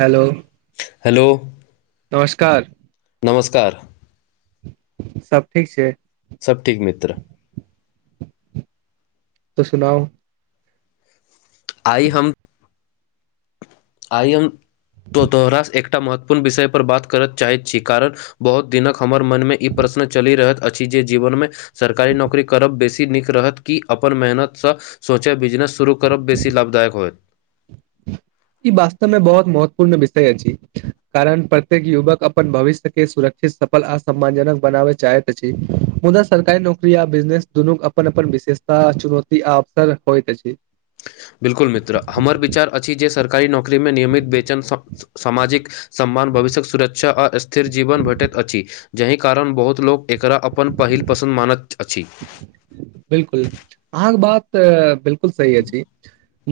Hello hello नमस्कार नमस्कार सब ठीक छैइ सब ठीक मित्र तऽ सुनाउ आइ हम आइ हम तों तोहरा से एकटा महत्वपूर्ण विषय पर बात करत चाहैत छी कारण बहुत दिनक हमर मनमे ई प्रश्न चलि रहत अछि जे जीवन में सरकारी नौकरी करब बेसी नीक रहत कि अपन मेहनतसँ सोचय बिजनेस सुरू करब बेसी लाभदायक होयत ई वास्तव में बहुत महत्वपूर्ण विषय अछि कारण प्रत्येक युवक अपन भविष्य के सुरक्षा सफल आ सम्मानजनक बनाबय चाहैत अछि मुदा सरकारी नौकरी आ बिजनेस दूनू अपन अपन विशेषता चुनौती आ अवसर होइत अछि कारी नौकरी मे नियमित वेचन सामाजिक सम्मान भविष्यक सुरक्षा आ स्थिर जीवन भेटत अछि जाहि कारण बहुत लोक एकरा अपन पहिल पसन्द मानत अछि बिलकुल अहाँके बात बिलकुल सही अछि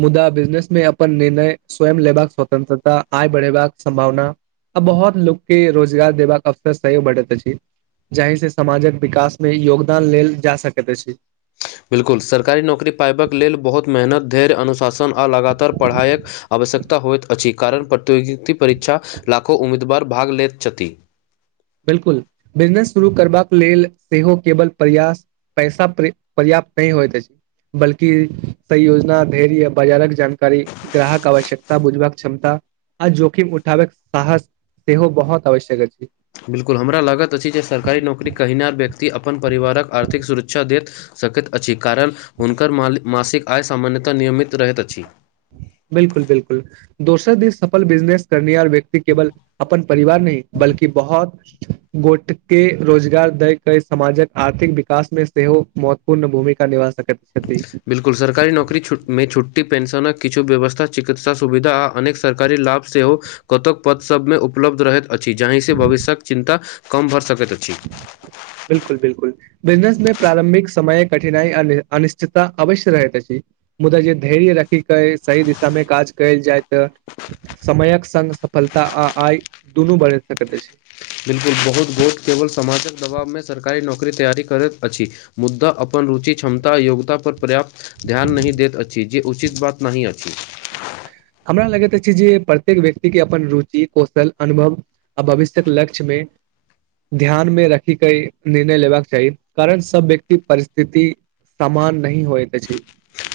मुदा बिजनेस में अपन निर्णय स्वयं लेबाक स्वतंत्रता आय बढ़ेबाक सम्भावना आ बहुत लोकके रोजगार देबाक अवसर सेहो भेटैत अछि जाहि से समाजक विकास में योगदान लेल जा सकैत अछि बिलकुल सरकारी नौकरी पायबाक लेल बहुत मेहनत धर्य अनुशासन आ लगातार पढ़ाईक अभ आवश्यकता होइत अछि कारण प्रत्योगिकी परीक्षा लाखो उ्मीदवार भाग लेत छथि बिलकुल बिजनेस शुरू करबाक लेल सेहो केवल प्रयास पैसा प्रयास नहि होइत अछि बल्कि संयोजना धैर्य बाजारक जानकारी ग्राहक आवश्यकता बुझबाक क्षमता आ जोखिम उठाबे के साहस सेहो बहुत आवश्यक अछि बिलकुल हमरा लागत अछि जे सरकारी नौकरी कहिनार व्यक्ति अपन परिवारक आर्थिक सुरक्षा देत सकैत अछि कारण हुनकर म मासिक आय सामान्यतः नियमित रहैत अछि बिलकुल बिलकुल दोस्त दि सफल बिजनेस करनिहार व्यक्ति केवल अपन परिवार नहि बल्कि बहुत गोट के रोजगार दय कर समाजक आर्थिक विकास में सेहो महत्वपूर्ण भूमिका निभा सकैत छथि बिलकुल सरकारी नौकरी छूट में छुट पेंशनक किछु व्यवस्था चिकित्सा सुविधा आ अनेक सरकारी लाभ सेहो कतक पद सबमें उप उलब्ध रहैत अछि जाहि से भविष्यक चिन्ता कम भ सक बिलकुल बिलकुल बिजनेस में प्रारंभिक समय कठिनाई आ अनिश्चितता अवश्य रहैत अछि मुदा जे धैर्य की कहे सही दिशा मे काज कयल जाय त समयक संग सफलता आ आय दुनू बढ़ि सकैत अछि बिल्कुल बहुत गोट केवल समाजक दबाव में सरकारी नौकरी तैयारी करैत अछि मुद्दा अपन रुचि क्षमता योग्यता पर्याप्त ध्यान नहि देैत अछि जे उचित बात नहि अछि [inaudible] हमरा लगैत अछि जे प्रत्येक व्यक्ति के अपन रुचि कौशल अनुभव आ भविष्य्यक लक्ष्य में [inaudible] ध्यानमे रखी के निर्णय लेबाक चाही कारण सब व्यक्ति परिस्थिति सामान नहिह होइ त छै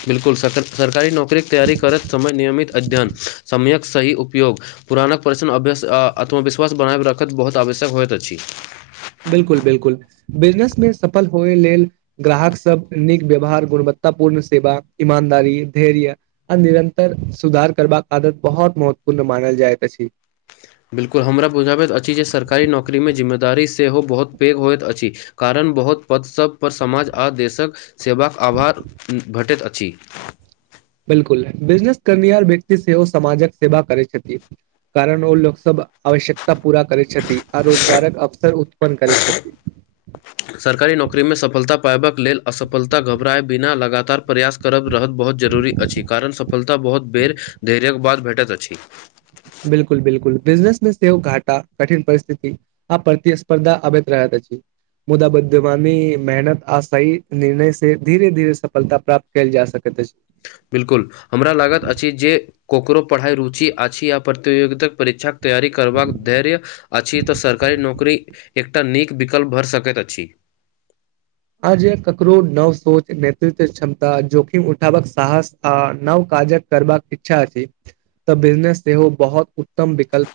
बिलकुल सरकारी नौकररीे तैयारी करैत समय नियमित अध्ययन समयक सही उपयोग पुरानक परिशण अभ्यास आ आत्मविश्वास बना रखैत बहुत आवश्यक होइत अछि बिलकुल बिलकुल बिजनेस मे सफल होय लेल ग्राहक सब नीक व्यवहार गुणवत्ता पूर्ण सेवा ईमानदारी धैर्य आ निरंतर सुधार करबाक आदत बहुत महत पूर्ण मानल जाइ अछि बिल्कुल हमरा बुझाबैत अछि जे सरकारी नौकरी मे जिम्मेदारी सेहो बहुत पैघ होइत अछि कारण बहुत पद सभ पर समाज आ देशक सेवाक आभार भेटैत अछि बिलकुल बिजनेस करनि आर व्यक्त सेहो समाजक सेवा करै छथि कारण ओ लोक सब आवश्यकता पूरा करै छथि आ रोजगारक अवसर उत्पन्न करै छथि सरकारी नौकरी मे सफलता पायबाक लेल असफलता घबराए बिना लगातार प्रयास करब रहत बहुत जरूरी अछि कारण सफलता बहुत बेर धैर्य बाद भेटैत अछि बिलकुल बिलकुल बिजनेस मे सेहोव घाटा कठिन परिस्थिति आब प्रतिस्पर्धा अबैत रहत [inaudible] मुदा विद्यमानी मेहनत आशाी निर्णय से धीरे धीरे सफलता प्राप्त कयल जा सकै [unintelligible] बिल्कुल हमरा लागत अछि जे ककरो पढ़ाई रुचि अछि आ प्रतियोगिताक परीक्षा तैयारी करबाक धैर्य अछि तऽ सरकारी नौकरी एकटा नीक विकल्प भर सकैत अछि [inaudible] आज ककरो नव सोच नेतृत्व क्षमता जोखिम उठावक साहस आथ नव क करबाक इच्छा अछि तऽ बिजनेस सेहो बहुत उत्तम विकल्प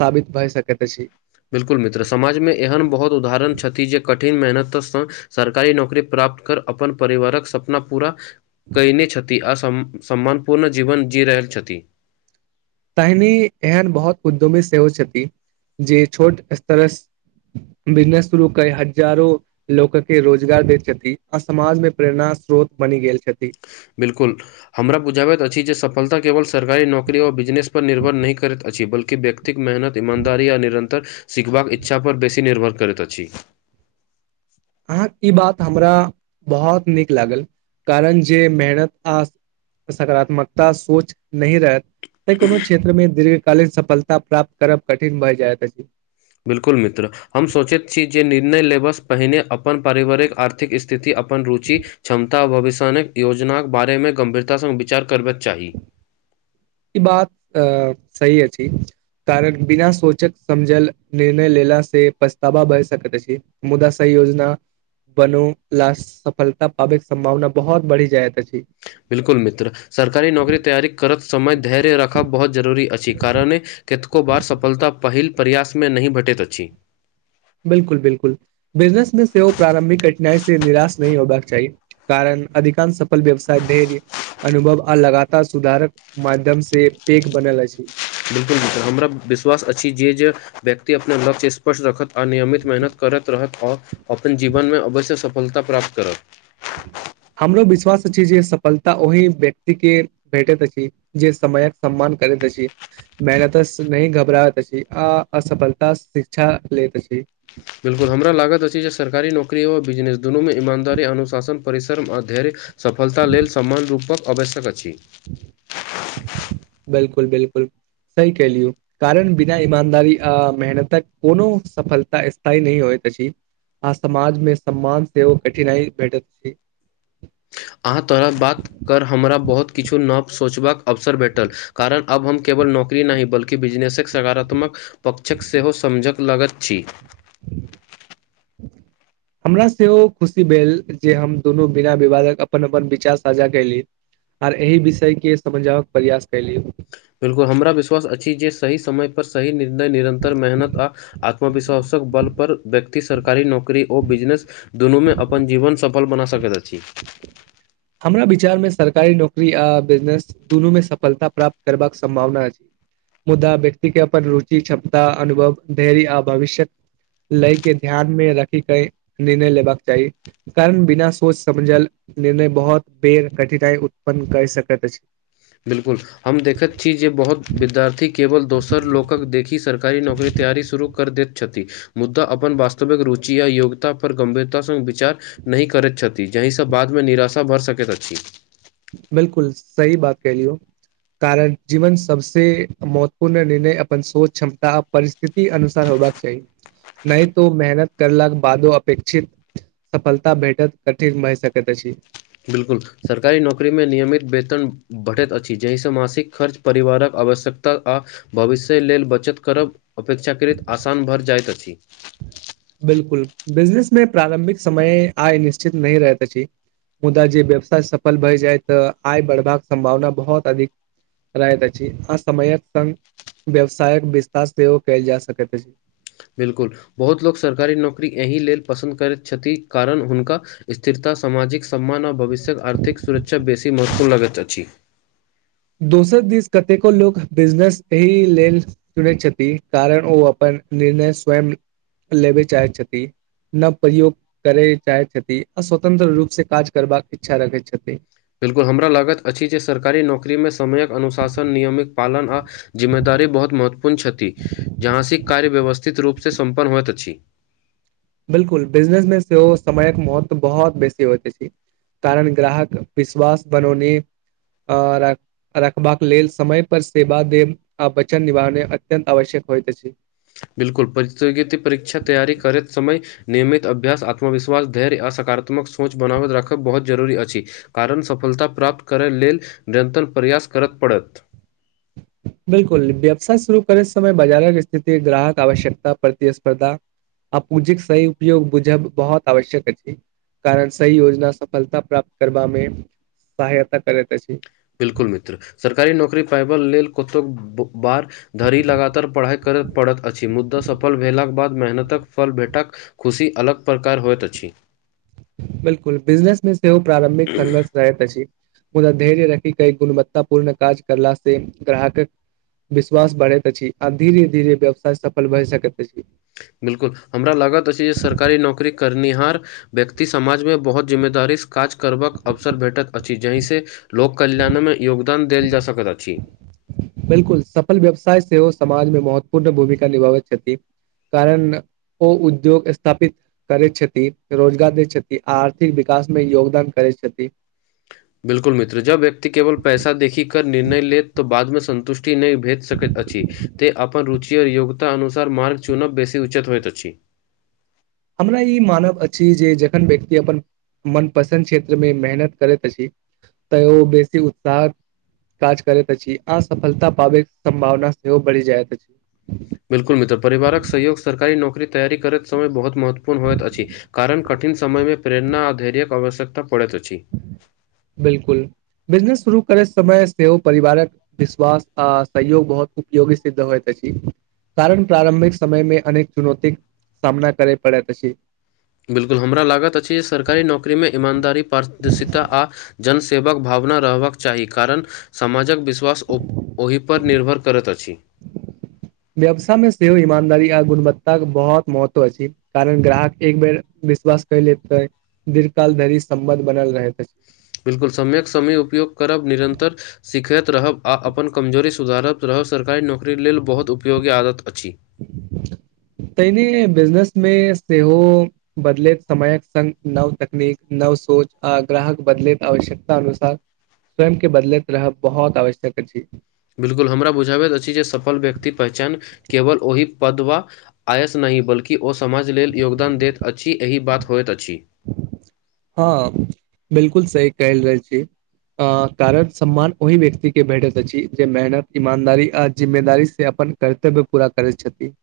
सााबित भए सक त अछि बिल्कुल मित्र समाजमे एहन बहुत उदाहरण छथि जे कठिन मेहनतसँ सरकारी नौकरी प्राप्त कर अपन परिवारक सपना पूरा कहि नहि छति आ सम्मानपूर्ण जीवन जी रहलल छथित तहिनी एहन बहुत उद्योमी सेहो छथि जे छोट स्तर बिजनेस शुरू क हजारो लोकके रोजगार दैत छथिन आ समाजमे प्रेरणा स्रोत बनि गेल छथि बिल्कुल हमरा बुझाबैत अछि जे सफलता केवल स सरकारी नौकरी व बिजनेस पर निर्भर नहि करैत अछि बल के व्यक्तिक मेहनत ईमानदारी आ निरन्तर सिखबाक इच्छापर बेसी निर्भर करैत अछि [unintelligible] अहाँके ई बात हमरा बहुत नीक लागल कारण जे मेहनत आ सकारात्मकता सोच नहि रहत तऽ कोनो क्षेत्रमे दीर्घ कालीन सफलता प्राप्त करब कठिन भए जायत अछि बिल्कुल मित्र हम सोचैत छी जे निर्णय लेबसँ पहिने अपन पारिवारिक आर्थिक स्थिति अपन अपन रुचि क्षमता भविष्य योजनाक बारेमे गम्भीरता सङ् विचार करबाक चाही ई बात अ सही अछि कारण बिना सोचक समझल निर्णय लेलास से पछतावा भय सकैत अछि मुदा सही योजना बनो ला सफलता पाबैके सम्भावना बहुत बढ़ि जायत अछि बिल्कुल मित्र सरकारी नौकरी तैयारी करत समय धैर्य रखब बहुत जरूरी अछि कारण कतको बार सफलता पहिल प्रयासमे नहि भटैत अछि बिल्कुल बिल्कुल बिजनेस मे सेहो प्रारंभिक कठिनाई से निराश नहि होबाक चाही कारण अधिकांश सफल व्यवसाय धैर्य अनुभव आ लगातार सुधारक माध्यम से पेक ब बनल अछि बिल्कुल बिल्कुल हमरा विश्वास अछि जे जे व्यक्ति अपना लक्ष्य स्पर्श रखत आ नियमित मेहनत कर करैत रहत आओ अपन जीवनमे अवश्य सफलता प्राप्त करत हमरो विश्वास अछि जे सफलता ओहि व्यक्तिके भेटैत अछि जे समयक सम्मान करैत छी मेहनत नहि घबराबैत अछि अ असफलता शिक्षा लैत छी बिल्कुल हमरा लागत अछि जे सरकारी नौकरी आओर बिजनेस दुनूमे ईमानदारी अनुशासन परिसरम अध्यन सफलता लेल समान्य रूपक आवश्यक अछि बिल्कुल बिल्कुल सी क लियौ कारण बिना ईमानदारी आ मेहनतक कोनो सफलता स्थायी नहि होय अछि आ समाजमे सम्मान सेहो कठिनाइ भेटैत अछि अहाँ तोरा बात कर हमरा बहुत किछु नव सोचबाक अवसर भेटल कारण अब हम केवल नौकरी नहि बल्कि बिजनेसक सकारात्मक पक्षक सेहो समझक लगत अछि हमरा सेहो खुशी भेल जे हम दुनू बिना विवादक अपन अपन विचार साझा कयली आर एहि विषय के समझाब प्रयास कलियौ बिल्कुल हमरा विश्वास अछि जे सही समय पर सही निर्णय निरन्तर मेहनत आ आत्मविश्वास बल पर व्यक्ति सरकारी नौकरी आओर बिजनेस दुनूमे अपन जीवन सफल बना सकैत अछि [unintelligible] हमरा विचार मे सरकारी नौकरी आ बिजनेस दुनू मे सफलता प्राप्त करबाक सम्भावना अछि मुदा व्यक्ति के अपन रुचि क्षमता अनुभव धैर्य आ भविष्यक लए के ध्यान मे रख क निर्णय लेबाक चाही कर्म बिना सोच समझल निर्णय बहुत बेर कठिनाइ उत्पन्न कर सकैत अछि बिल्कुल हम देखैत छी जे बहुत विद्यार्थी केवल दोसर लोकक देखि सरकारी नौकरी तैयारी शुरू कर दैत छथि मुद्दा अपन वास्तविक रुचि या योग्यता पर गंभीरतासँ विचार नहि करैत छथि जाहिसँ बादमे निराशा बढ़ सकैत अछि बिल्कुल सही बात क हलियै कारण जीवन सबस महत्वपूर्ण निर्णय अपन सोच क्षमता आ परिस्थिति अनुसार हो होबाक चाही नहि त मेहनत करलााक बादो अपेक्षित सफलता भेटत कठिन भहि सकैत अछि बिल्कुल सरकारी नौकरी मे नियमित वेतन बढ़ैत अछि जहिसँ मासासिक खर्च परिवारक आवश्यकता आ भविष्य लेल बच बचत करब अपेक्षा करैत आसान भर जाइत अछि बिल्कुल बिजनेस में प्रारम्भिक समय आइ निश्चित नहि रहैत अछि मुदा जे व्यवसाय सफल भए जाय तऽ आय बढ़बाक सम्भावना बहुत अधिक रहत आ समयक संग व्यवसायक विस्तार सेहो कएल जा सकैत अछि बिल्कुल बहुत लोक सरकारी नौकरी एहि लेल पसन्द करैत छथि कारण हुनका स्थिरता सामाजिक सम्मान आओर भविष्य्यक आर्थिक सुरक्षा बेसी महतपूर्ण लागैत अछि दोसर दिस कतेको लोको बिजनेस एहि लेल चुनैत छथिन कारण ओ अपन निर्णय स्वयं लेबे चाहै छथि नव प्रयोग करय चाहैत छथि आ स्वतंत्र रूपसँ काज करबाक इच्छा रखैत छथिन बिलकुल हमरा लागत अछि जे सरकारी नौकरीमे समयक अनुशासन नियमित पालन आ जिम्मेदार बहुत महत्वपूर्ण छथि जहाँस कार्य व्यवस्थित रूपसँ सम्पन्न होइत अछि बिलकुल बिजनेस मे सेहो समयक महत्व बहुत बेसी होइते छै कारण ग्राहक विश्वास बनौने रखबाक लेल समय पर सेवा देब आ वचन निभे अत्यन्त आवश्यक होइत छी बिल्कुल प्रतियोगिकी परीक्षा तैयार करैत समय नियमित अभ्यास आत्मवश्वास धैर्य आ सकारात्मक सोच बनाबैत राखब बहुत जरूरी अछि कारण सफलता प्राप्त करय लेल निरंतर प्रयास करत पड़त बिलकुल व्यवसाय शुरू करैत समय बाजारक स्थिति ग्राहक आवश्यकता प्रतिस्पर्धा आ पूँजीके सही उपयोग बुझब बहुत आवश्यक अछि कारण सी योजना सफलता प्राप्त करबामे सहायता करैत अछि बिलकुल मित्र सरकारी नौकरी पायब लेल कतो बार धरि लगातार पढ़ाई कर पड़ैत अछि मुद्दा सफल भेलाक बाद मेहनतक फल भेटाक खुशी अलग प्रकार होइत अछि [inaudible] बिल्कुल बिजनेस मे सेहो प्रारम्भिक संघर्ष रहैत अछि उदा धैर्य रखी कई गुणवत्तापूर्ण काज करला से ग्राहकक विश्वास बढ़ेत अछि आब धीरे धीरे व्यवसाय सफल भए सकत बिल्कुल हमरा लागत अछि जे सरकारी नौकरी करनिहार व्यक्ति समाजमे बहुत जिम्मेदारीसे काज करबाक अवसर भेटत अछ जहि से लोक कल्याणमे योगदान देल जा सकथ अछि बिल्कुल सफल व्यवसाय सेहो समाजमे महत्वपूर्ण भूमिका निभाबैत छथि कारण ओ उद्योग स्थापित करैत छथि रोजगार दैत छथिन आ आर्थिक विकास मे योगदान करै छथि बिल्कुल मित्र जब व्यक्ति केवल पैसा देखी क निर्णय लेत तऽ बादमे संन्तुष्ट नहि भे सकैत अछि त अपन रुचि आर योग्यता अनुसार मार्ग चुनब बेसी उचत होइत अछि [inaudible] हमरा ई मानव अछि जे जखन व्यक्ति अपन मनपसन्द क्षेत्रमे मेहनत करैत अछि तऽ ओ बेसी उत्साह काज करैत अछि आ सफलता पाबै संभावना सेहो बढ़ि जाइत अछि बिल्कुल मित्र परिवारक सहयोग सरकारी नौकरी तैयारी करैत समय बहुत महत्वपूर्ण होइत अछि कारण कट कठिन समयमे प्रेरणा आ धैर्यक आवश्यकता पड़ैत अछि बिल्कुल बिजनेस शुरू करे समय सेहो परिवारक विश्वास आ सहयोग बहुत उपयोगी सिद्ध होइत अछि कारण प्रारम्भिक समय मे अनेक चुनौतीक सामना करय पड़ैत अछि बिल्कुल हमरा लागत अछि जे सरकारी नौकरीमे ईमानदारी पारदर्शिता आ जन सेेवाक भावना रहबाक चाही कारण समाजक विश्वास ओह ओहिपर निर्भर करैत छी व्यवसा मे सेहो ईमानदारी आ गुणवत्ताक के बहुत महत्व अछि कारण ग्राहक एक बेर विश्वास क लेबे दीर्घ काल सम्बंध बनल रहेत बिल्कुल समयक समय उपयोग करब निरन्तर सिखैत रहब आ अपन कमजोरी सुधारत रहब सरकारी नौकरी लेल बहुत उपयोगी आदत अछि। तहिनी बिजनेस मे सेहो बदलैत समयक संग नव तकनीक नव सोच आ ग्राहक बदल बदलैत आवश्यकता अनुसार स्वयं के बदलैत रहब बहुत आवश्यक अछि बिल्कुल हमरा बुझाबैत अछि जे सफल व्यक्ति पहचान केवल ओहि पद वा आयस नहि बल्कि ओ समाज लेल योगदान दैत अछि एहि बात होइत अछि। हाँ बिल्कुल सही कहल अछी अ कारक सम्मान ओहि व्यक्ति के भेटैत अछि जे मेहनत ईमानदारी आ जिम्मेदी से अपन कर्तव्य पूरा करै छथि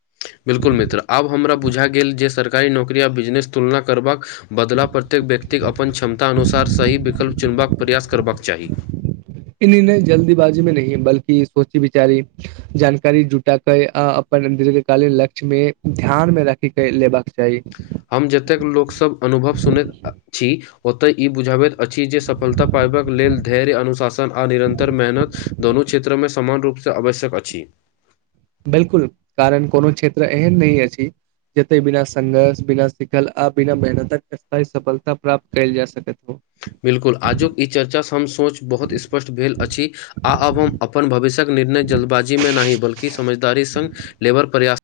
बिल्कुल मित्र आब हमरा बुझा गेल जे सरकारी नौकरी आ बिजनेस तुलना करबाक बदलाव प्रत व्यक्तिक अपन क्षमता अनुसार सही विकल्प चुनबाक प्रयास करबाक चाही नहि जल्दीबाजी मे नहि बल्कि सोची बिचारी जानकारी जुटा के आ अपन दीर्घकालीन लक्ष्य मे ध्यान मे राखी के लेबाक चाही हम जतेक लोकसब अनुभव सुनैत छी ओतय ई बुझाबैत अछि जे सफलता पाइ लेल धैर्य अनुशासन आ निरन्तर मेहनत दोनू क्षेत्र मे समान रूपसे आवश्यक अछि [inaudible] बिल्कुल कारण कोनो क्षेत्र एहन नहि अछि जते बिना संघर्ष बिना शिखल आ बिना मेहनतक स्थायी सफलता प्राप्त कैल जा सकत हो बिल्कुल आजुक ई चर्चा हम सोच बहुत स्पष्ट भेल अछि आ आब हम अपन भविष्यक निर्णय जल्दबाजी मे नहि बल्कि समझदारी संघ लेबर प्रयास